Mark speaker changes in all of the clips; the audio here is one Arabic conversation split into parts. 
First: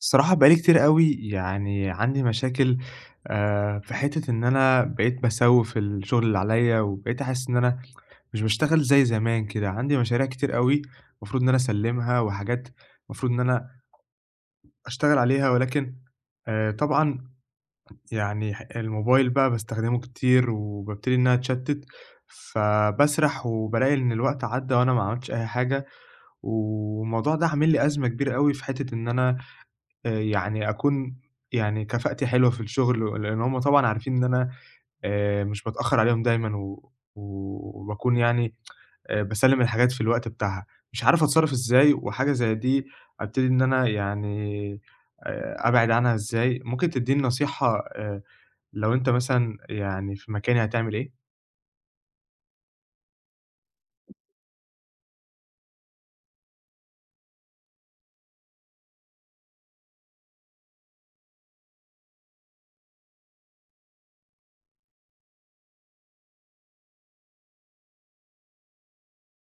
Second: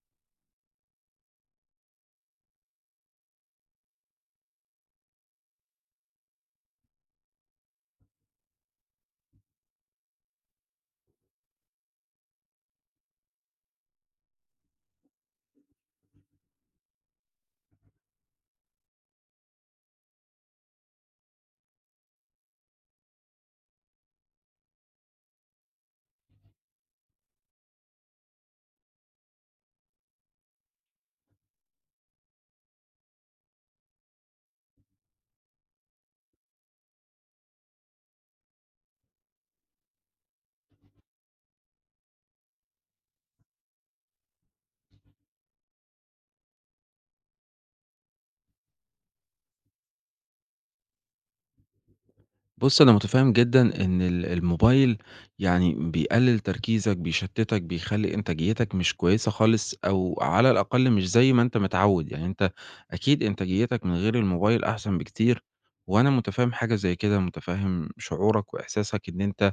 Speaker 1: الصراحة بقى لي كتير أوي، يعني عندي مشاكل. في حتّة إن أنا بقيت باسوِّف الشغل اللي عليّا، وبقيت أحس إن أنا مش باشتغل زي زمان كده. عندي مشاريع كتير أوي المفروض إن أنا أسلِّمها، وحاجات المفروض إن أنا أشتغل عليها، ولكن طبعًا يعني الموبايل بقى باستخدمه كتير، وبابتدي إن أنا أتشتِّت، فباسرح وبالاقي إن الوقت عدّى وأنا ما عملتش أي حاجة، والموضوع ده عامل لي أزمة كبيرة أوي في حتّة إن أنا يعني يعني كفاءتي حلوة في الشغل، لإن هُم طبعًا عارفين إن أنا مش باتأخّر عليهم دايمًا وباكون يعني باسلِّم الحاجات في الوقت بتاعها. مش عارف أتصرّف إزاي، وحاجة زي دي أبتدي إن أنا يعني أبعد عنها إزاي؟ ممكن تدّيني نصيحة؟ لو أنت مثلًا يعني في مكاني هتعمل إيه؟
Speaker 2: بُص، أنا متفهم جدًا إن ال الموبايل يعني بيقلل تركيزك، بيشتتك، بيخلّي إنتاجيتك مش كويسة خالص أو على الأقل مش زي ما أنت متعود، يعني أنت أكيد إنتاجيتك من غير الموبايل أحسن بكتير، وأنا متفهم حاجة زي كده، متفهم شعورك وإحساسك إن أنت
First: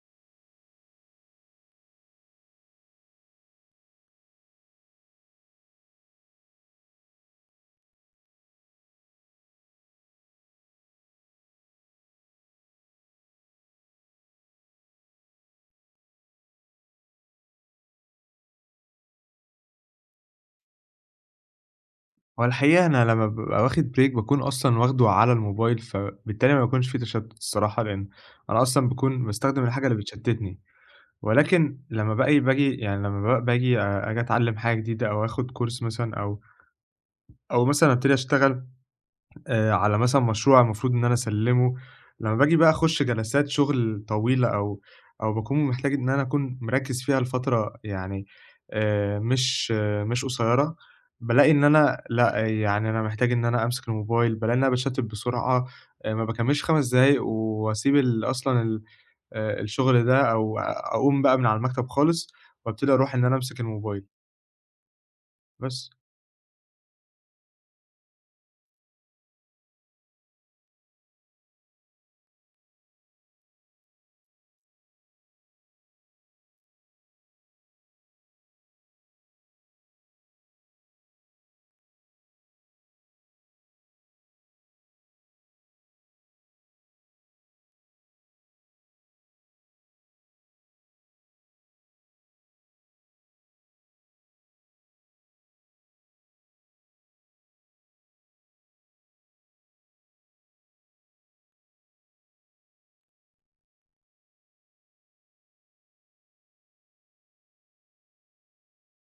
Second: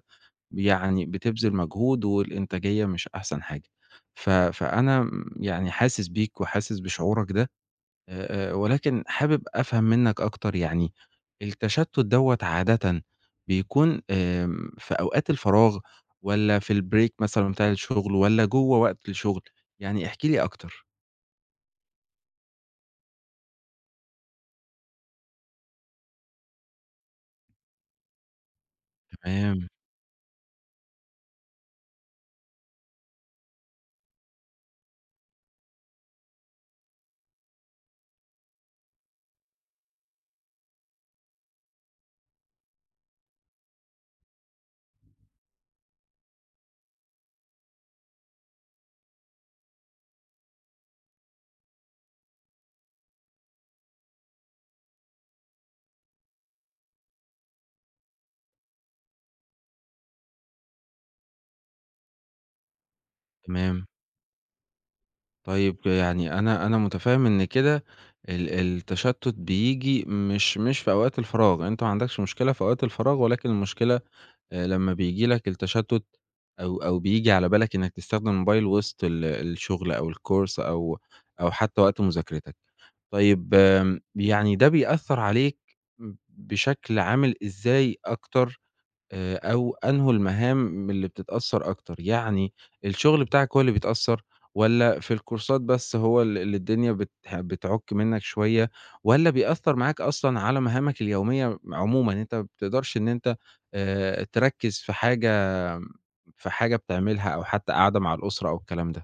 Speaker 2: يعني بتبذل مجهود والإنتاجية مش أحسن حاجة، فأنا يعني حاسس بيك وحاسس بشعورك ده. ولكن حابب أفهم منّك أكتر. يعني التشتُّت دوّة عادةً بيكون في أوقات الفراغ والّا في الbreak مثلًا بتاع الشغل والّا جوّه وقت الشغل؟ يعني احكِ لي أكتر.
Speaker 1: هو الحقيقة أنا لمّا بابقى واخد break باكون أصلًا واخده على الموبايل، فبالتالي ما بيكونش في تشتُّت الصراحة، لإن أنا أصلًا باكون باستخدم
Speaker 2: تمام،
Speaker 1: الحاجة اللي بتشتِّتني. ولكن لمّا باقي باجي، يعني لمّا بقى باجي آجي أتعلّم حاجة جديدة أو آخُد كورس مثلًا، أو مثلًا أبتدي أشتغل على مثلًا مشروع المفروض إن أنا أسلِّمه. لمّا باجي بقى أخُش جلسات شُغل طويلة، أو باكون محتاج إن أنا أكون مركِّز فيها لفترة يعني مش قصيّرة، بالاقي إن أنا لأ، يعني أنا محتاج إن أنا أمسك الموبايل. بالاقي إن أنا باتشتِّت بسرعة، ما باكمّلش 5 دقايق، وأسيب أصلًا ال الشغل ده، أو أقوم بقى من على المكتب خالص وابتدي أروح إن أنا أمسك
Speaker 2: تمام.
Speaker 1: الموبايل
Speaker 2: طيب
Speaker 1: بس.
Speaker 2: يعني أنا مُتفهِّم إن كده التشتُّت بييجي مش في أوقات الفراغ، أنت ما عندكش مشكلة في أوقات الفراغ ولكن المشكلة لمّا بييجي لك التشتُّت أو بييجي على بالك إنّك تستخدم الموبايل وسط الشغل أو الcourse أو أو حتّى وقت مذاكرتك. طيب يعني ده بيأثّر عليك بشكل عامل إزاي أكتر، أو أنهُ المهام اللي بتتأثّر أكتر، يعني الشغل بتاعك هو اللي بيتأثّر، والّا في الكورسات بس هو اللي الدنيا بتعُك منّك شوية، والّا بيأثّر معاك أصلًا على مهامك اليومية عمومًا، أنت ما بتقدرش إن أنت تركّز في حاجة في حاجة بتعملها أو حتى قاعدة مع الأسرة أو الكلام ده؟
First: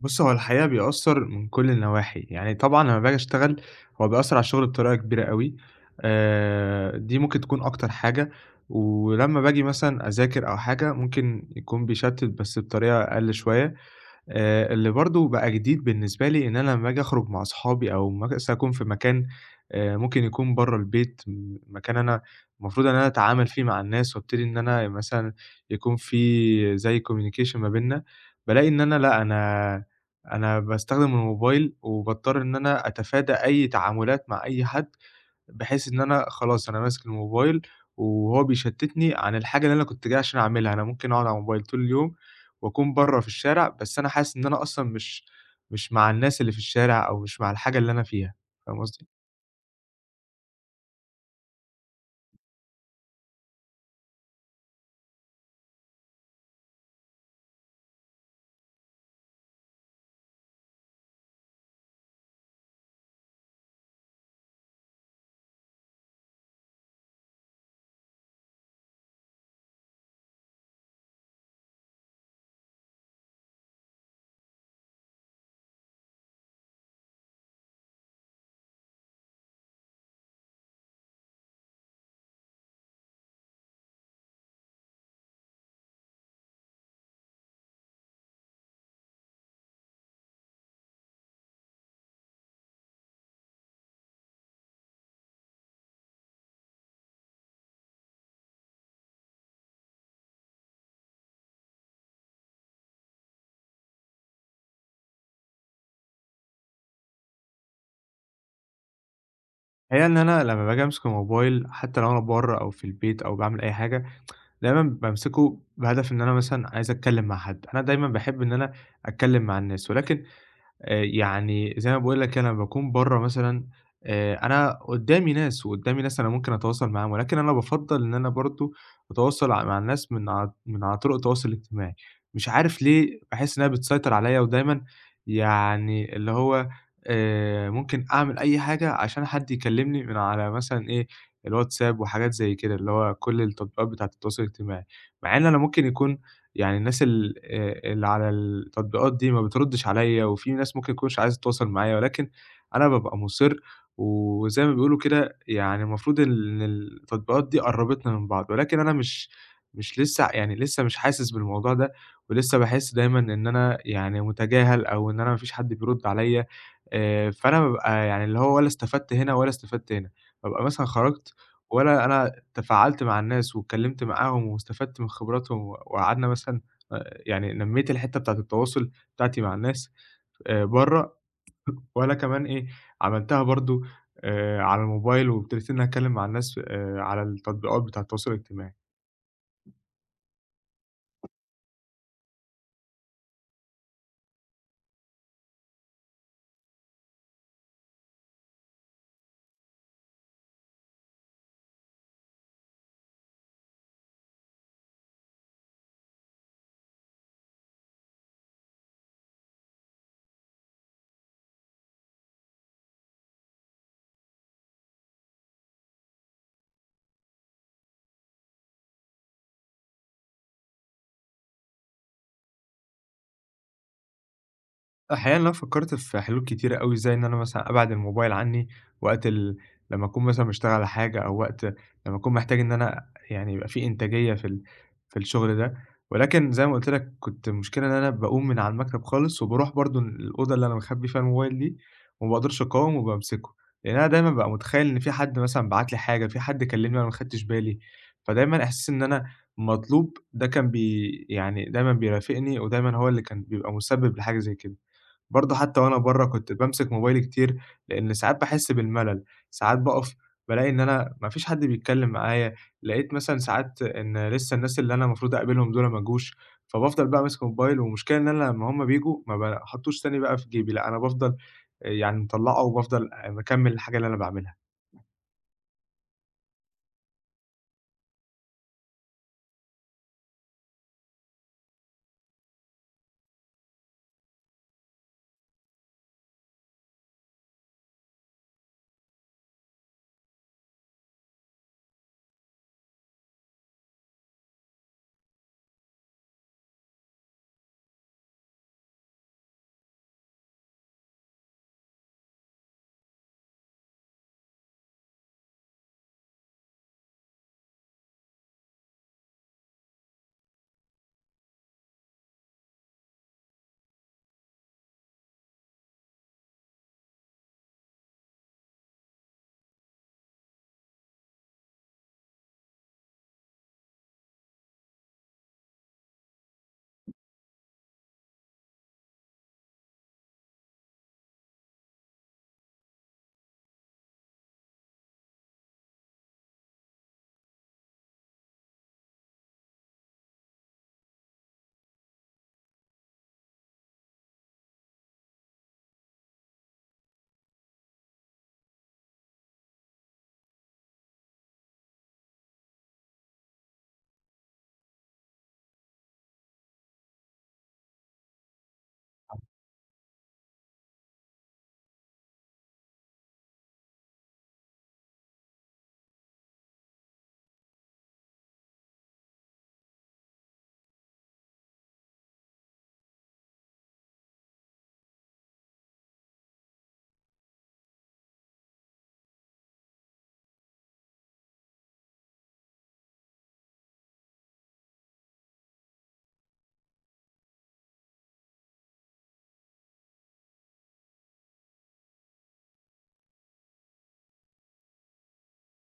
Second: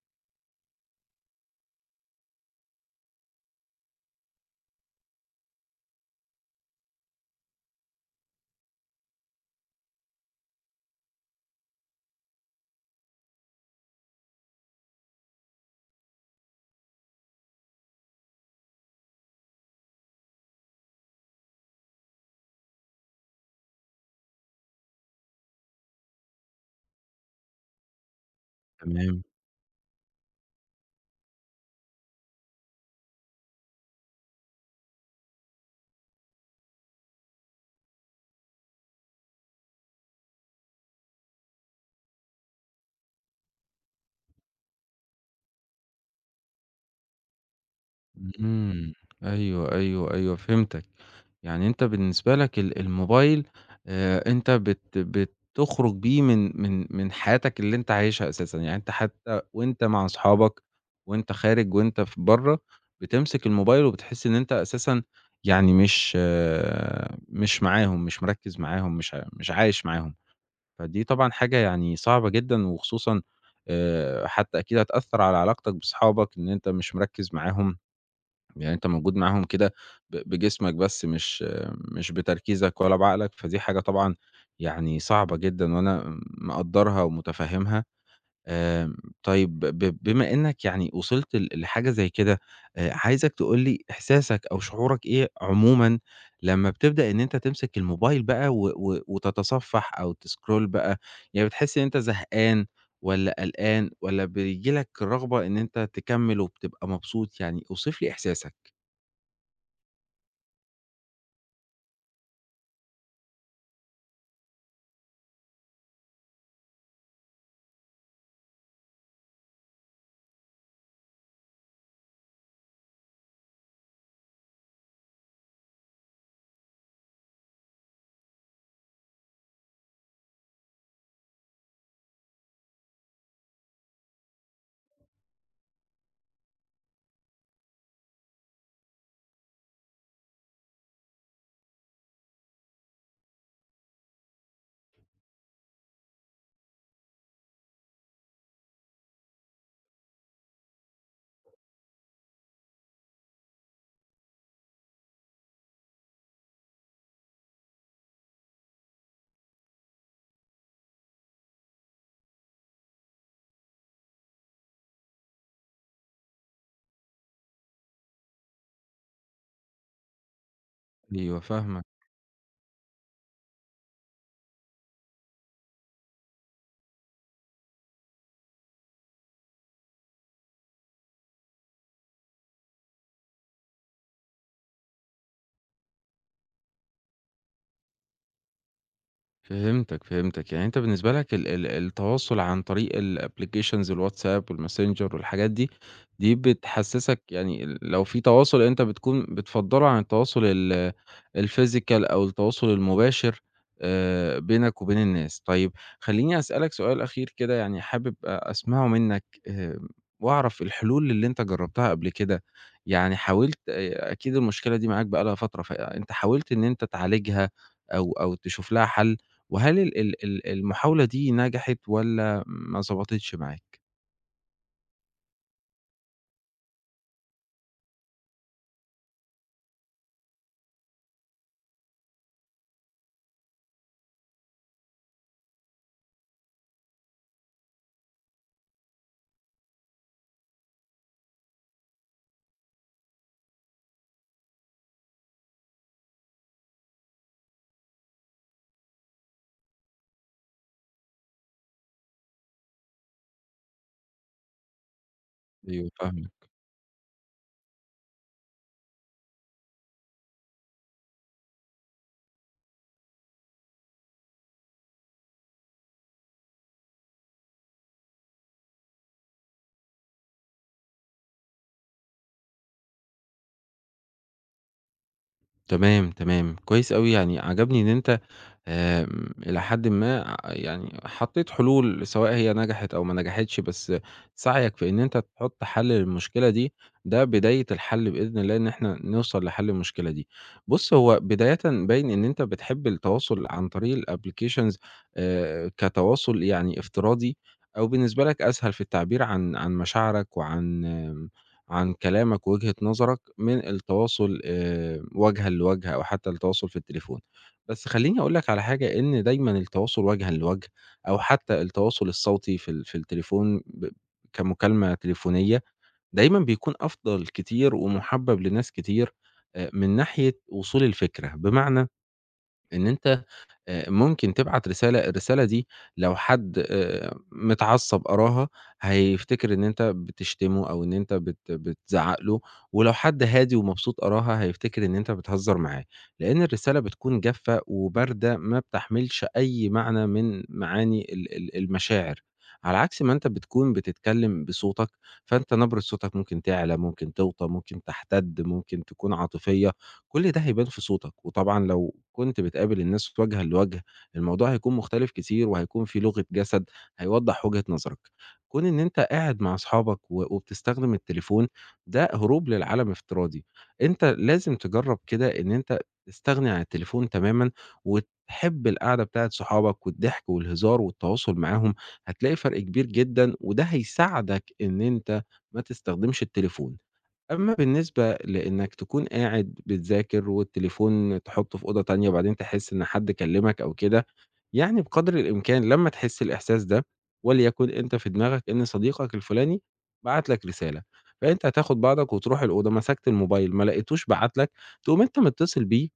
Speaker 1: بُص، هو الحقيقة بيأثّر من كل النواحي، يعني طبعًا لمّا باجي أشتغل هو بيأثّر على الشغل بطريقة كبيرة أوي. دي ممكن تكون أكتر حاجة. ولمّا باجي مثلًا أذاكر أو حاجة ممكن يكون بيشتِّت، بس بطريقة أقل شوية. اللي برضه بقى جديد بالنسبة لي إن أنا لمّا آجي أخرج مع أصحابي، أو مثلًا أكون في مكان ممكن يكون برّه البيت، مكان أنا المفروض إن أنا أتعامل فيه مع الناس، وابتدي إن أنا مثلًا يكون في زي communication ما بيننا، بالاقي إن أنا لأ،
Speaker 2: تمام.
Speaker 1: أنا باستخدم الموبايل وباضطر إن أنا أتفادى أي تعاملات مع أي حد، بحيث إن أنا خلاص أنا ماسك الموبايل، وهو بيشتتني عن الحاجة اللي أنا كنت جاي عشان أعملها. أنا ممكن أقعد على الموبايل طول اليوم وأكون برّه في الشارع، بس أنا حاسس إن أنا أصلًا مش مع الناس اللي في الشارع، أو مش مع الحاجة اللي أنا فيها. فاهم
Speaker 2: إمم.
Speaker 1: قصدي؟
Speaker 2: أيوه، أيوه، أيوه، فهمتك. يعني أنت بالنسبة لك الموبايل أنت بتخرج بيه من من حياتك اللي أنت عايشها أساسًا. يعني أنت حتّى وأنت مع أصحابك وأنت خارج وأنت برّه، بتمسك الموبايل وبتحس إن أنت أساسًا يعني مش معاهم، مش مركّز معاهم، مش عايش معاهم. فدي طبعًا حاجة يعني صعبة جدًا وخصوصًا حتّى أكيد هتأثّر على علاقتك بأصحابك إن أنت مش مركّز معاهم. يعني أنت موجود معاهم كده بجسمك بس مش بتركيزك ولا بعقلك، فدي حاجة طبعًا يعني صعبة جدًا وأنا مقدّرها ومتفهّمها. آمم، طيب بما إنّك يعني وصلت لحاجة زي كده، عايزك تقول لي إحساسك أو شعورك إيه عمومًا لمّا بتبدأ إن أنت تمسك الموبايل بقى و وتتصفّح أو تسكرول بقى، يعني بتحس إن أنت زهقان والّا قلقان والّا بييجي لك الرغبة إن أنت تكمّل وبتبقى مبسوط؟ يعني اوصف لي إحساسك.
Speaker 1: الحقيقة إن أنا لمّا باجي أمسك الموبايل حتى لو أنا برّه، أو في البيت، أو باعمل أي حاجة، دايمًا بامسكه بهدف إن أنا مثلًا عايز أتكلم مع حد. أنا دايمًا باحب إن أنا أتكلم مع الناس، ولكن يعني زي ما باقول لك، أنا لمّا باكون برّه مثلًا أنا قُدّامي ناس، وقُدّامي ناس أنا ممكن أتواصل معاهم، ولكن أنا بافضّل إن أنا برضه أتواصل مع الناس من على طرق التواصل الاجتماعي. مش عارف ليه باحس إنها بتسيطر عليّا، ودايمًا يعني اللي هو ممكن أعمل أي حاجة عشان حد يكلّمني من على مثلًا إيه الواتساب وحاجات زي كده، اللي هو كل التطبيقات بتاعة التواصل الاجتماعي. مع إن أنا ممكن يكون يعني الناس ال اللي على التطبيقات دي ما بتردّش عليّا، وفي ناس ممكن تكونش عايزة تتواصل معايا، ولكن أنا بابقى مُصِر. وزي ما بيقولوا كده يعني المفروض إن التطبيقات دي قرّبتنا من بعض، ولكن أنا مش لسه يعني لسه مش حاسس بالموضوع ده، ولسه باحس دايمًا إن أنا يعني مُتجاهل، أو إن أنا ما فيش حد بيرُد عليّا. فأنا بابقى يعني اللي هو ولا استفدت هنا، ولا استفدت هنا. بابقى مثلًا خرجت
Speaker 2: أيوه، فاهمك.
Speaker 1: ولا أنا تفاعلت مع الناس واتكلمت معاهم واستفدت من خبراتهم، وقعدنا مثلًا يعني نمّيت الحتّة بتاعة التواصل بتاعتي مع الناس برّه، ولا كمان إيه، عملتها برضه على الموبايل وابتديت إن أنا أتكلم مع الناس على التطبيقات بتاعة التواصل الاجتماعي.
Speaker 2: فهمتك، فهمتك، يعني أنت بالنسبة لك ال التواصل عن طريق الapplications، الWhatsApp والMessenger والحاجات دي، دي بتحسسك يعني لو في تواصل أنت بتكون بتفضّله عن التواصل الphysical أو التواصل المباشر بينك وبين الناس. طيب خلّيني أسألك سؤال أخير كده، يعني حابب أسمعه منك، وأعرف الحلول اللي أنت جرّبتها قبل كده، يعني حاولت، أكيد المشكلة دي معاك بقى لها فترة، فأنت حاولت إن أنت تعالجها أو تشوف لها حل؟ وهل ال المحاولة دي نجحت والّا ما ضبطتش معاك؟
Speaker 1: الحقيقة إن أنا فكّرت في حلول كتيرة أوي، زي إن أنا مثلًا أبعد الموبايل عني وقت لمّا أكون مثلًا باشتغل على حاجة، أو وقت لمّا أكون محتاج إن أنا يعني يبقى في إنتاجية في الشغل ده. ولكن زي ما قُلت لك، كنت المشكلة إن أنا باقوم من على المكتب خالص وباروح برضه الأوضة اللي أنا مخبّي فيها الموبايل دي، وما باقدرش أقاوم وبامسكه، لإن أنا دايمًا بابقى متخيّل إن في حد مثلًا بعت لي حاجة، في حد كلّمني وأنا ما خدتش بالي. فدايمًا إحساس إن أنا مطلوب، ده كان بي يعني دايمًا بيرافقني، ودايمًا هو اللي كان بيبقى مسبب لحاجة زي كده. برضه حتى
Speaker 2: أيوه،
Speaker 1: وأنا برّه
Speaker 2: فاهمك.
Speaker 1: كنت بامسك موبايلي كتير، لإن ساعات باحس بالملل، ساعات باقف بالاقي إن أنا ما فيش حد بيتكلّم معايا، لقيت مثلًا ساعات إن لسه الناس اللي أنا المفروض أقابلهم دول ما جوش، فبافضل بقى ماسك الموبايل. والمشكلة إن أنا لمّا هُم بييجوا ما باحطوش تاني بقى في جيبي، لأ أنا بافضل يعني مطلّعه، وبافضل مكمّل الحاجة اللي أنا باعملها.
Speaker 2: تمام، تمام، كويس أوي، يعني عجبني إن أنت، إلى حدٍ ما يعني حطّيت حلول سواء هي نجحت أو ما نجحتش، بس سعيك في إن أنت تحُط حل للمشكلة دي، ده بداية الحل بإذن الله إن إحنا نوصل لحل المشكلة دي. بُص، هو بدايةً باين إن أنت بتحب التواصل عن طريق الapplications، كتواصل يعني افتراضي أو بالنسبة لك أسهل في التعبير عن مشاعرك وعن، عن كلامك ووجهة نظرك من التواصل، وجهًا لوجه أو حتى التواصل في التليفون. بس خلّيني أقول لك على حاجة، إن دايمًا التواصل وجهًا لوجه أو حتى التواصل الصوتي في في التليفون كمكالمة تليفونية، دايمًا بيكون أفضل كتير ومُحبّب لناس كتير من ناحية وصول الفكرة. بمعنى إن أنت ممكن تبعت رسالة، الرسالة دي لو حد متعصّب قراها، هيفتكر إن أنت بتشتمه أو إن أنت بتزعّق له، ولو حد هادي ومبسوط قراها هيفتكر إن أنت بتهزّر معاه، لإن الرسالة بتكون جافة وباردة ما بتحملش أي معنى من معاني ال المشاعر، على عكس ما أنت بتكون بتتكلم بصوتك، فأنت نبرة صوتك ممكن تعلى، ممكن توطى، ممكن تحتد، ممكن تكون عاطفية. كل ده هيبان في صوتك، وطبعًا لو كنت بتقابل الناس وجهًا لوجه، الموضوع هيكون مختلف كتير وهيكون في لغة جسد هيوضّح وجهة نظرك. كون إن أنت قاعد مع أصحابك وبتستخدم التليفون، ده هروب للعالم افتراضي. أنت لازم تجرّب كده إن أنت تستغني عن التليفون تمامًا، وتحب القعدة بتاعة صحابك والضحك والهزار والتواصل معاهم، هتلاقي فرق كبير جدًا، وده هيساعدك إن أنت ما تستخدمش التليفون. أمّا بالنسبة لإنك تكون قاعد بتذاكر والتليفون تحُطّه في أوضة تانية وبعدين تحس إن حد كلّمك أو كده، يعني بقدر الإمكان لمّا تحس الإحساس ده وليكن أنت في دماغك إن صديقك الفلاني بَعت لك رسالة، فأنت هتاخُد بعضك وتروح الأوضة، مسكت الموبايل ما لقيتوش بَعت لك، تقوم أنت متصل بيه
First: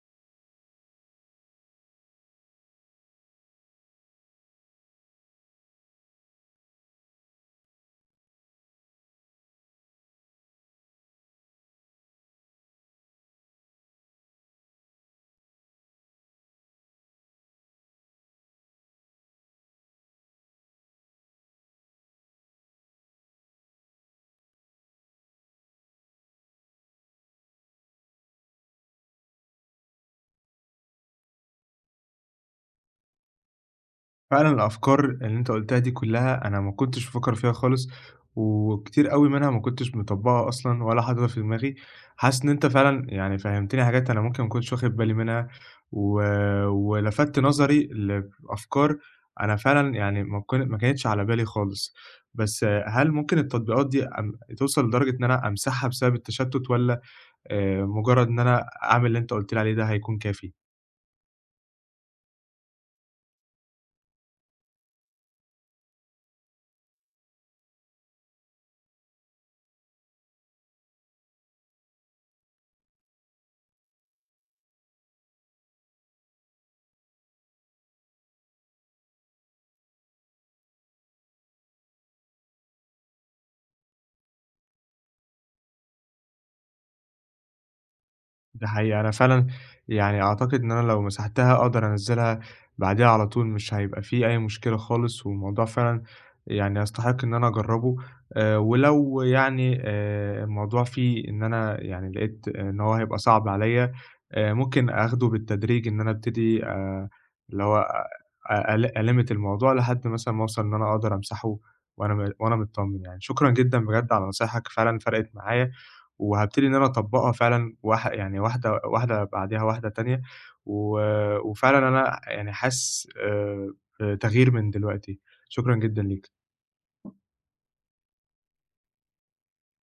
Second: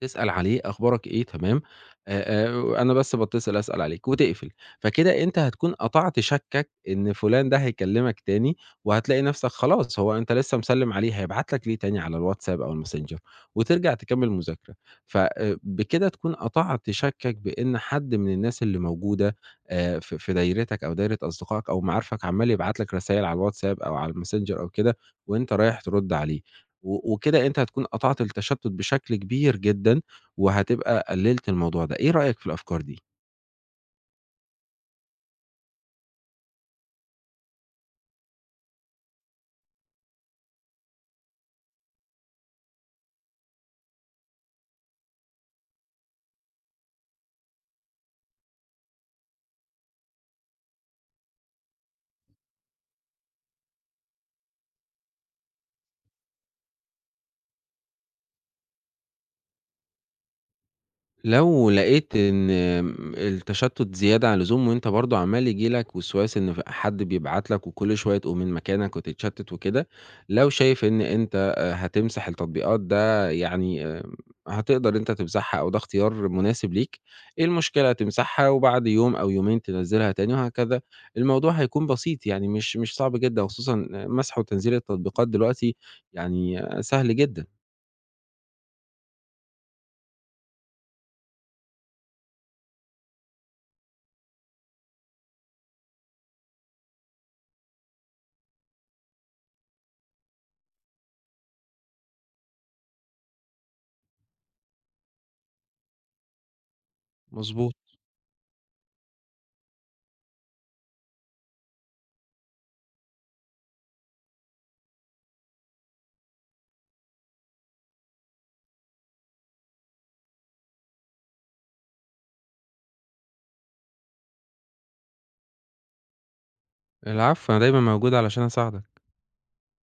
Speaker 2: تسأل عليه أخبارك إيه تمام، آآ، أنا بس باتصل أسأل عليك وتقفل، فكده أنت هتكون قطعت شَكّك إن فلان ده هيكلمك تاني، وهتلاقي نفسك خلاص هو أنت لسه مسلم عليه هيبعت لك ليه تاني على الواتساب أو الماسنجر، وترجع تكمل مذاكرة، ف بكده تكون قطعت شَكّك بإن حد من الناس اللي موجودة في دايرتك أو دايرة أصدقائك أو معارفك عمّال يبعت لك رسايل على الواتساب أو على الماسنجر أو كده، وأنت رايح ترد عليه. و وكده أنت هتكون قطعت التشتُّت بشكل كبير جدًا، وهتبقى قلّلت الموضوع ده. إيه رأيك في الأفكار دي؟
Speaker 1: فعلًا الأفكار اللي أنت قُلتها دي كلّها أنا ما كنتش بافكّر فيها خالص، وكتير أوي منها ما كنتش مطبّقها أصلًا ولا حاططها في دماغي. حاسس إن أنت فعلًا يعني فهّمتني حاجات أنا ممكن ما كنتش واخد بالي منها، و ولفتت نظري لأفكار أنا فعلًا يعني ما كانتش على بالي خالص، بس هل ممكن التطبيقات دي توصل لدرجة إن أنا أمسحها بسبب التشتُّت، والّا مجرّد إن أنا أعمل اللي أنت قُلت لي عليه ده هيكون كافي؟
Speaker 2: لو لقيت إن، التشتُّت زيادة عن اللزوم وأنت برضه عمّال ييجي لك وسواس إن ف حد بيبعت لك وكل شوية تقوم من مكانك وتتشتِّت وكده، لو شايف إن أنت هتمسح التطبيقات ده، يعني هتقدر أنت تمسحها أو ده اختيار مناسب ليك، إيه المشكلة تمسحها وبعد يوم أو يومين تنزّلها تاني وهكذا، الموضوع هيكون بسيط يعني مش صعب جدًا وخصوصًا مسح وتنزيل التطبيقات دلوقتي، يعني آه، سهل جدًا.
Speaker 1: ده حقيقي. أنا فعلًا يعني أعتقد إن أنا لو مسحتها أقدر أنزّلها بعديها على طول، مش هيبقى في أي مشكلة خالص، والموضوع فعلًا يعني يستحق إن أنا أجرّبه. ولو يعني الموضوع فيه إن أنا يعني لقيت إن هو هيبقى صعب عليّا، ممكن آخده بالتدريج، إن أنا أبتدي اللي
Speaker 2: مضبوط.
Speaker 1: هو أقل ألِمِّت الموضوع لحد مثلًا ما أوصل إن أنا أقدر أمسحه، وأنا متطمن يعني. شكرًا جدًا بجد على نصايحك، فعلًا فرقِت معايا. وهابتدي إن أنا أطبّقها فعلًا يعني واحدة واحدة بعديها واحدة تانية، و وفعلًا أنا يعني حاسس بتغيير من دلوقتي، شكرًا جدًا ليك.
Speaker 2: العفو، أنا دايمًا موجود علشان أساعدك.